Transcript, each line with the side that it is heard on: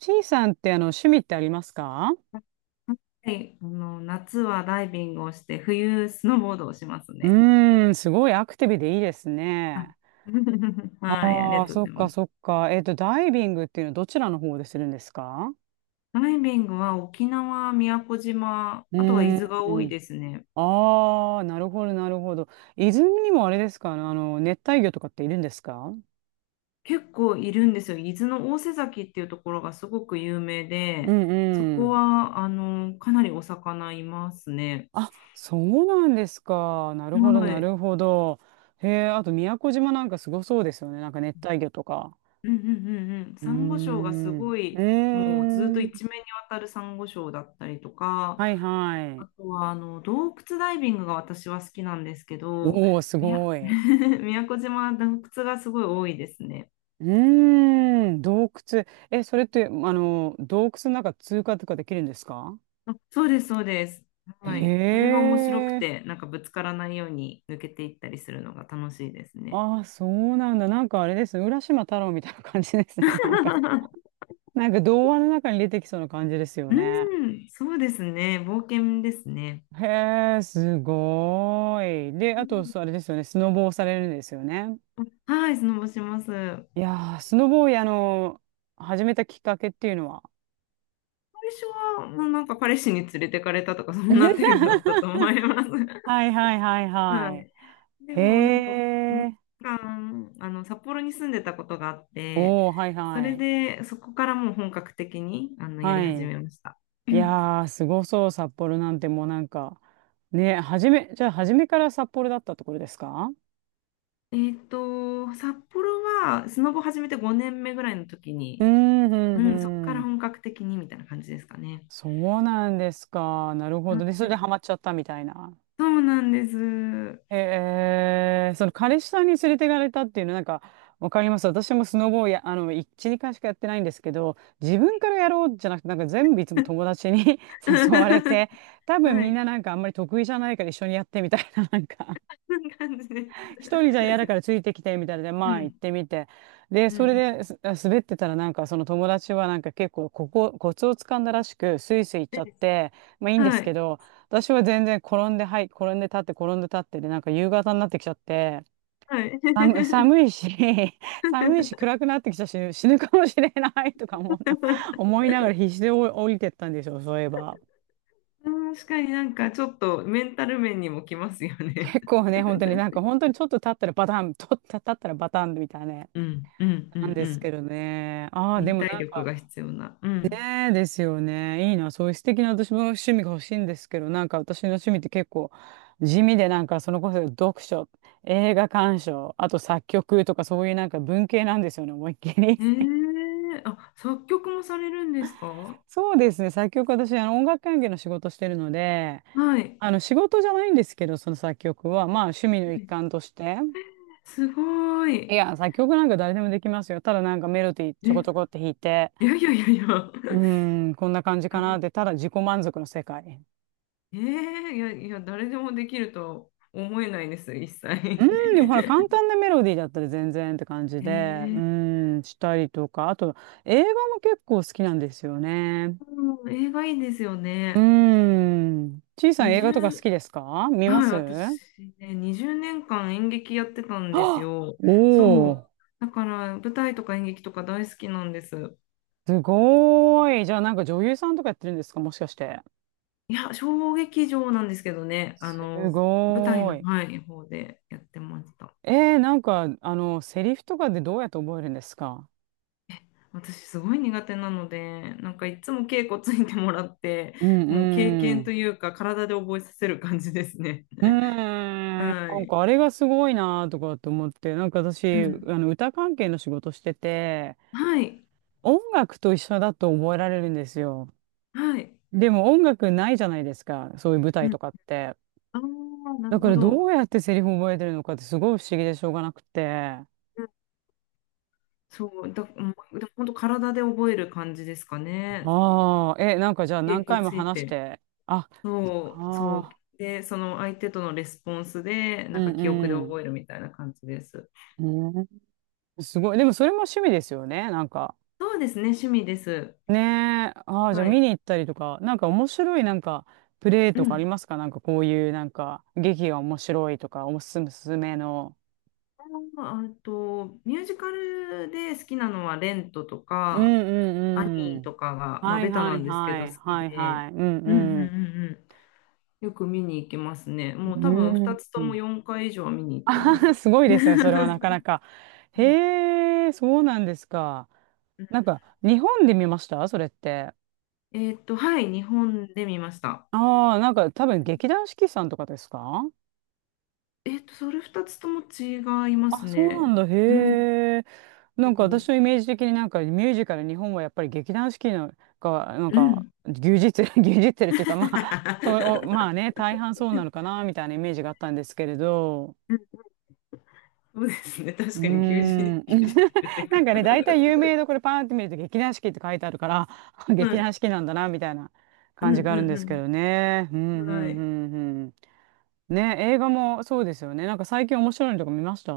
right: ちいさんって趣味ってありますか？
left: はい、夏はダイビングをして、冬スノーボードをします
right: う
left: ね。
right: ーん、すごいアクティブでいいです
left: あ。
right: ね。
left: はい、あり
right: あ
left: が
right: あ、
left: とうご
right: そっ
left: ざい
right: か
left: ます。
right: そっか。ダイビングっていうのはどちらの方でするんですか？
left: ダイビングは沖縄、宮古島、
right: う
left: あとは伊
right: ー
left: 豆が多い
right: ん。
left: ですね。
right: ああ、なるほど、なるほど。泉にもあれですかあの熱帯魚とかっているんですか？
left: 結構いるんですよ。伊豆の大瀬崎っていうところがすごく有名
right: う
left: で、
right: ん
left: そ
right: う
left: こ
right: ん。
left: は、かなりお魚いますね。
right: あ、そうなんですか。なるほど、
left: は
right: な
left: い。
right: るほど。へえ、あと宮古島なんかすごそうですよね。なんか熱帯魚とか。
left: うんうんうんうん。
right: うー
left: サンゴ礁がす
right: ん。う
left: ご
right: ー
left: い、もうずっと
right: ん。
left: 一面にわたるサンゴ礁だったりとか、
right: はいはい。
left: あとは、洞窟ダイビングが私は好きなんですけど、
right: おお、す
left: みや
right: ごい。
left: 宮古島は洞窟がすごい多いですね。
right: うーん、洞窟。え、それって、洞窟の中通過とかできるんですか？
left: あ、そうです、そうです。はい。それ
right: へ
left: が面白く
right: え。
left: て、なんかぶつからないように抜けていったりするのが楽しいですね。
right: ああ、そうなんだ。なんかあれですね。浦島太郎みたいな感じですね。なんか、なんか童話の中に出てきそうな感じですよ
left: う
right: ね。
left: ん、そうですね。冒険ですね。
right: へえ、すごーい。
left: う
right: で、あと、
left: ん。
right: そうあれですよね。スノボをされるんですよね。
left: はい、スノボします。最
right: いやー、スノボを、始めたきっかけっていうのは。
left: 初は、もうなんか彼氏に連れてかれたとか、そんな程度だったと思 います。
right: はいはいはい
left: は
right: はい。
left: い。で
right: へ
left: もなんか2
right: え。
left: 年間札幌に住んでたことがあって、
right: おお、はい
left: そ
right: は
left: れ
right: い。
left: でそこからもう本格的にやり
right: は
left: 始
right: い。
left: めました。う
right: い
left: ん。
right: やー、すごそう、札幌なんてもうなんか、ね、初め、じゃあ初めから札幌だったところですか？
left: 札幌はスノボ始めて5年目ぐらいの時
right: うー
left: に、
right: ん、う
left: う
right: ん、
left: ん、そこか
right: う
left: ら
right: ん。
left: 本格的にみたいな感じですかね。
right: そうなんですか。なるほど。で、
left: あ、
right: それでハマっちゃったみたいな。
left: そうなんです。
right: えー、その彼氏さんに連れて行かれたっていうの、なんか、わかります。私もスノボをや、いちに2しかやってないんですけど、自分からやろうじゃなくて、なんか全部いつも友達に 誘われ て、多分
left: は
right: みん
left: い。
right: ななんかあんまり得意じゃないから一緒にやってみたいな、なんか
left: そんな感じで
right: 一人じゃ
left: す。
right: 嫌だからついてきて、みたいなで、
left: う
right: まあ行っ
left: ん
right: てみて。で、
left: うんう
right: それ
left: ん。
right: です滑ってたらなんかその友達はなんか結構ここ、コツをつかんだらしく、スイスイ行っちゃっ
left: で、
right: て、まあいいんで
left: は
right: すけ
left: い。
right: ど、私は全然転んで、はい、転んで立って、転んで立ってで、なんか夕方になってきちゃって、
left: はい。
right: 寒いし、寒いし 暗くなってきたし、死ぬかもしれない とか思うね、思いながら必死で降りてったんでしょ、そういえば。
left: 確かになんかちょっとメンタル面にもきますよね。
right: 結構ね、本当になんか 本当にちょっと立ったらバタン、と立ったらバタンみたいなね。
left: うんうんうん
right: なんで
left: う
right: すけ
left: ん。
right: どね。ああ、で
left: 忍
right: も
left: 耐
right: なん
left: 力
right: か、
left: が必要な。うん。
right: ねえですよね。いいな。そういう素敵な私も趣味が欲しいんですけど、なんか私の趣味って結構地味で、なんかそのこそ読書、映画鑑賞、あと作曲とかそういうなんか文系なんですよね、思いっきり。
left: ええ、あ、作曲もされるんですか？
right: そうですね。作曲私、音楽関係の仕事してるので、
left: はい。
right: 仕事じゃないんですけど、その作曲は、まあ趣味の一環として。
left: すご
right: い
left: い。
right: や、作曲なんか誰でもできますよ。ただなんかメロディーち
left: え、
right: ょこちょこっ
left: い
right: て弾いて、
left: やいやいやいや。
right: うーん、こんな感じか
left: 誰
right: なって、ただ自己満足の世界。
left: えーいやいや、誰でもできるとは思えないです、一
right: うーん、
left: 切。
right: でもほら、簡単なメロディーだったら全然って感 じ
left: え
right: で、う
left: ー
right: ーん、したりとか、あと、映画も結構好きなんですよね。
left: うん、映画いいですよ
right: うー
left: ね。
right: ん、ちいさん映画とか好
left: 20
right: きですか？見ま
left: はい、
right: す？
left: 私ね、20年間演劇やってたんです
right: あ、
left: よ。そ
right: おお
left: う。
right: ー、
left: だから、舞台とか演劇とか大好きなんです。
right: すごーい。じゃあなんか女優さんとかやってるんですか？もしかして。
left: いや、小劇場なんですけどね、
right: す
left: 舞台
right: ご
left: の、
right: ーい。
left: はい、方でやってました。
right: えー、なんか、セリフとかでどうやって覚えるんですか？
left: 私、すごい苦手なので、なんかいつも稽古ついてもらって、
right: うん
left: もう経
right: う
left: 験と
right: ん。
left: いうか、体で覚えさせる感じですね。
right: うーん、な
left: は
right: ん
left: い。
right: かあれがすごいなとかと思って、なんか
left: う
right: 私、
left: ん。
right: 歌関係の仕事してて、
left: はい。
right: 音楽と一緒だと覚えられるんですよ。
left: はい。
right: でも音楽ないじゃないですか、そういう舞
left: う
right: 台
left: ん。
right: とかって。
left: ああ、な
right: だ
left: る
right: か
left: ほ
right: らど
left: ど。
right: うやってセリフ覚えてるのかってすごい不思議でしょうがなくて。
left: そう、だ、うん。でも本当体で覚える感じですかね。
right: ああ、え、なんかじゃあ何
left: 結構
right: 回も
left: つい
right: 話し
left: て。
right: て、あ、
left: そう、そう。
right: ああ
left: で、その相手とのレスポンスで、
right: ー、
left: な
right: う
left: んか記憶で
right: ん
left: 覚えるみたいな感じです。
right: うん。うん、すごい。でもそれも趣味ですよね、なんか。
left: そうですね、趣味です。
right: ねえ。ああ、じゃあ
left: は
right: 見
left: い。
right: に行ったりとか、なんか面白いなんかプレイ
left: う
right: とかあ
left: ん。
right: りますか？なんかこういうなんか劇が面白いとか、おすすめの。
left: あと、ミュージカルで好きなのは、レントと
right: うん
left: か、ア
right: うん
left: ニ
right: う
left: ーと
right: ん。
left: かが、まあ、
right: はい
left: ベタ
right: は
left: な
right: い
left: んですけ
right: は
left: ど、
right: い。
left: 好き
right: はい
left: で。
right: はい。うん
left: うんうんうん
right: うん。
left: うん。よく見に行きますね。もう多分2つ
right: う
left: とも
right: ん。
left: 4回以上は見に行ってま
right: うん
left: す。
right: すごいですね。それはなかな か。
left: うん
right: へえ、そうなんですか。
left: うん。
right: なんか日本で見ました？それって。
left: はい、日本で見ました。
right: ああ、なんか多分劇団四季さんとかですか？
left: それ2つとも違いま
right: あ、
left: す
right: そうなん
left: ね。
right: だ。
left: うん。
right: へえ。な
left: そ
right: んか私
left: う。
right: のイメージ的になんかミュージカル、日本はやっぱり劇団四季のが、なん
left: う
right: か
left: ん。
right: 牛耳ってる、牛耳ってるっていうか、まあ、そう、お まあね、大半そうなのかな、みたいなイメージがあったんですけれど。
left: うん、そうですね。
right: う
left: 確
right: ー
left: かに牛耳、
right: ん。
left: 牛耳ってるってい
right: なんかね、大
left: う
right: 体有名どころパーンって見ると劇団四季って書いてあるから、
left: か。は
right: 劇団四
left: い。
right: 季なんだな、みたいな
left: う
right: 感
left: ん
right: じがある
left: う
right: んですけ
left: ん
right: どね。うん、う
left: う
right: ん、
left: ん。は
right: う
left: い。
right: ん、うん。ね、映画もそうですよね。なんか最近面白いのとか見ました？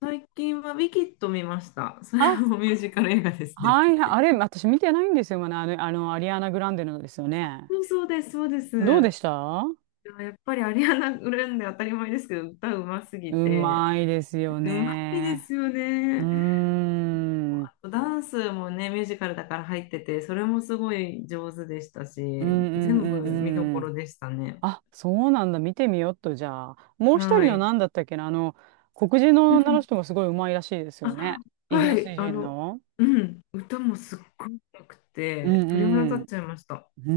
left: 最近はウィキッド見ました。それ
right: あ、
left: もミュージカル映画ですね。
right: はいはい、あれ、私見てないんですよ、まだ、アリアナ・グランデのですよね。
left: そうそうです、そうです。
right: どうでした？
left: でもやっぱりアリアナ・グランデ当たり前ですけど、歌うます
right: う
left: ぎて、
right: まいですよ
left: うまいで
right: ね。
left: すよ
right: うー
left: ね。
right: ん。うん
left: あとダンスもね、ミュージカルだから入ってて、それもすごい上手でした
right: うん
left: し、
right: う
left: 全部見ど
right: んう
left: ころ
right: ん。
left: でしたね。
right: あ、そうなんだ。見てみよっと、じゃあ。もう一
left: は
right: 人の
left: い。
right: 何だったっけな、黒人の
left: う
right: 女の
left: ん。
right: 人がすごいうまいらしいですよね。
left: あ、
right: イギリ
left: は
right: ス
left: い。
right: 人の。
left: うん。歌もすっごい良く
right: う
left: て、鳥肌立っ
right: ん
left: ちゃいました。
right: うん。う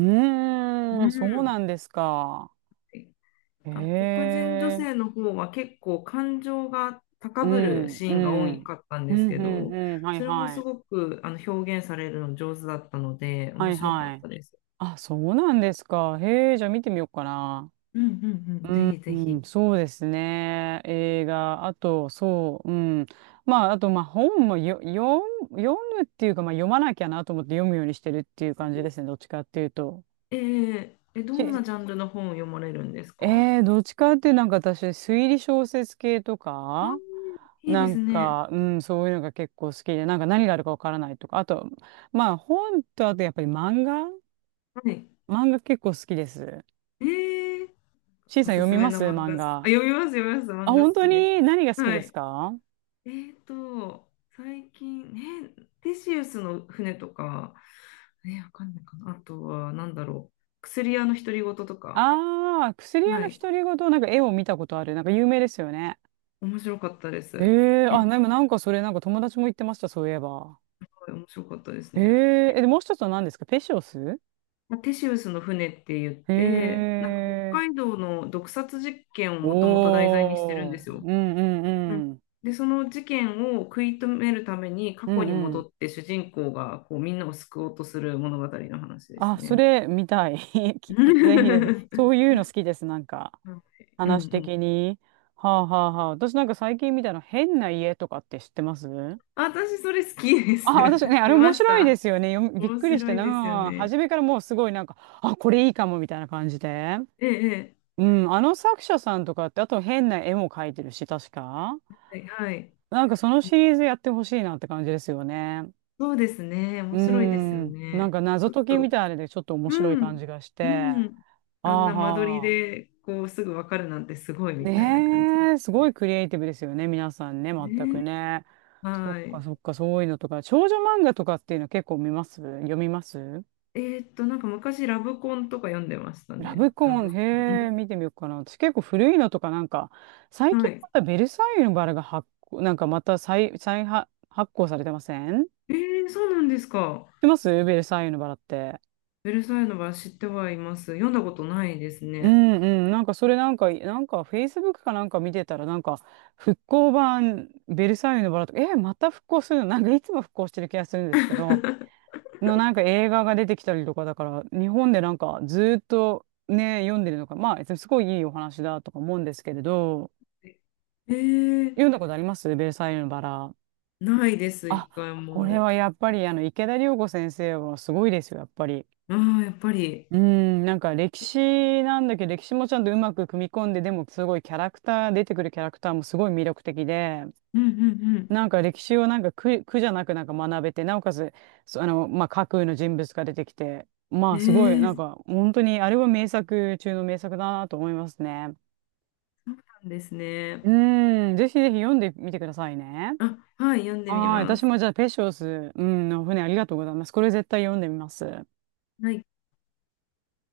right: ー
left: う
right: ん、そうな
left: ん。
right: んですか。へ
left: あの黒人女
right: え。
left: 性の方は結構感情が
right: う
left: 高ぶる
right: ん
left: シ
right: う
left: ーンが多
right: ん。
left: かったん
right: う
left: で
right: ん
left: すけ
right: うん
left: ど、
right: うん。はい
left: それも
right: は
left: す
right: い。
left: ごく表現されるの上手だったので、
right: は
left: 面
right: い
left: 白かっ
right: はい。
left: たです。
right: あ、そうなんですか。へえ、じゃあ見てみようかな。
left: うんうんうん。
right: う
left: ぜ
right: ん、
left: ひ
right: う
left: ぜひ。
right: んそうですね。映画、あと、そう、うん。まあ、あと、まあ、本もよ、読む、読むっていうか、まあ、読まなきゃなと思って読むようにしてるっていう感じですね。どっちかっていうと。
left: え、どん
right: し
left: なジャンルの本を読まれるんですか？
right: えー、どっちかっていうとなんか私、推理小説系と
left: あ、
right: か、
left: いいで
right: な
left: す
right: ん
left: ね。
right: か、うん、そういうのが結構好きで、なんか何があるかわからないとか、あと、まあ、本と、あとやっぱり
left: はい。
right: 漫画結構好きです。
left: えー、
right: C
left: お
right: さん
left: す
right: 読
left: す
right: み
left: め
right: ま
left: の
right: す？
left: 漫画。
right: 漫
left: あ、
right: 画。
left: 読みます、読みます。
right: あ、
left: 漫画
right: 本
left: 好
right: 当
left: きです。
right: に何が好き
left: は
right: です
left: い。
right: か？
left: えーと、最近、ね、テシウスの船とか、ね、わかんないかな。あとは、なんだろう。薬屋の独り言とか。
right: ああー、薬屋
left: は
right: の
left: い。
right: 独り言、なんか絵を見たことある。なんか有名ですよね。
left: 面白かったです。は
right: ええあ、でもなんかそれなんか友達も言ってました、そういえば。
left: い。面白かったです
right: え
left: ね。
right: ええ、で、もう一つは何ですか？ペシオス？
left: まあテシウスの船って言っ
right: へ
left: て、なんか北
right: え
left: 海道の毒殺実験をもともと題材にしてるん
right: お
left: で
right: ー。
left: す
right: う
left: よ。
right: んうん
left: うん。
right: うん。
left: で、その事件を食い止めるために
right: う
left: 過去
right: ん
left: に
right: う
left: 戻
right: ん。
left: って主人公がこうみんなを救おうとする物語の話です
right: あ、そ
left: ね。
right: れ見たい。
left: う
right: きぜひぜひ。そ
left: ん
right: ういうの好きです、なんか。
left: う
right: 話的
left: ん。
right: に。はあはあはあ。私なんか最近見たの変な家とかって知ってます？
left: あ、私それ好きで
right: あ、
left: す。
right: 私ね、あれ
left: 見ま
right: 面
left: し
right: 白いで
left: た。
right: すよね。よびっ
left: 面
right: くりし
left: 白
right: て
left: いですよ
right: な。
left: ね。
right: 初めからもうすごいなんか、あ、これいいかもみたいな感じで。
left: ええ、
right: うん、あの作者さんとかって、あと変な絵も描いてるし、確か。
left: ええ、はい、はい、
right: なんかそのシリーズやってほしいなって感じですよね。
left: そうですね。
right: う
left: 面白いですよ
right: ん、なん
left: ね。
right: か
left: ち
right: 謎
left: ょっ
right: 解き
left: と、
right: みたいなのでちょっと面
left: う
right: 白い感
left: ん、
right: じがし
left: う
right: て。
left: ん。あん
right: あー
left: な間取り
right: はー。
left: でこうすぐわかるなんてすごいみたいな感じです
right: ねえ、すごい
left: ね。
right: クリエイティブですよね、皆さんね、全
left: ね
right: くね。
left: え。
right: そっ
left: はい。
right: かそっか、そういうのとか。少女漫画とかっていうの結構見ます？読みます？
left: なんか昔ラブコンとか読んでました
right: ラ
left: ね。
right: ブコ
left: ラ
right: ン、
left: ブコ
right: へえ、
left: ン。
right: 見てみようかな。私結構古いのとかなんか、最
left: うん。は
right: 近
left: い。
right: またベルサイユのバラが発行、なんかまた再発、発行されてません？知っ
left: えー、そうなんですか。
right: てますベルサイユのバラって。
left: ベルサイユのばら知ってはいます。読んだことないです
right: う
left: ね。
right: んうん。なんかそれなんか、なんかフェイスブックかなんか見てたらなんか、復興版ベルサイユのバラとか、え、また復興するの？なんかいつも復興してる気がするんですけど、のなんか映画が出てきたりとかだから、日本でなんかずーっとね、読んでるのか、まあ、すごいいいお話だとか思うんですけれど、
left: えー、
right: 読んだことありますベルサイユのバラ。
left: ないです、
right: あ、
left: 一回
right: これ
left: も。
right: はやっぱりあの池田涼子先生はすごいですよ、やっぱり。
left: ああ、やっぱり。
right: うーん、なんか歴史なんだけど、歴史もちゃんとうまく組み込んで、でもすごいキャラクター、出てくるキャラクターもすごい魅力的で、
left: うんうん
right: なんか歴史をなんか苦じゃなくなんか学べて、なおかつ、そあの、まあ、架空の人物が出てきて、ま
left: う
right: あ
left: ん。
right: すごい、
left: え
right: な
left: ー、
right: ん
left: そう
right: か本当にあれは名作中の名作だなと思いますね。
left: なんですね。
right: うーん、ぜひぜひ読んでみてくださいね。
left: あ、はい、読んでみ
right: はい。
left: ま
right: 私
left: す。
right: もじゃあ、ペショス、うん、の船ありがとうございます。これ絶対読んでみます。
left: はい。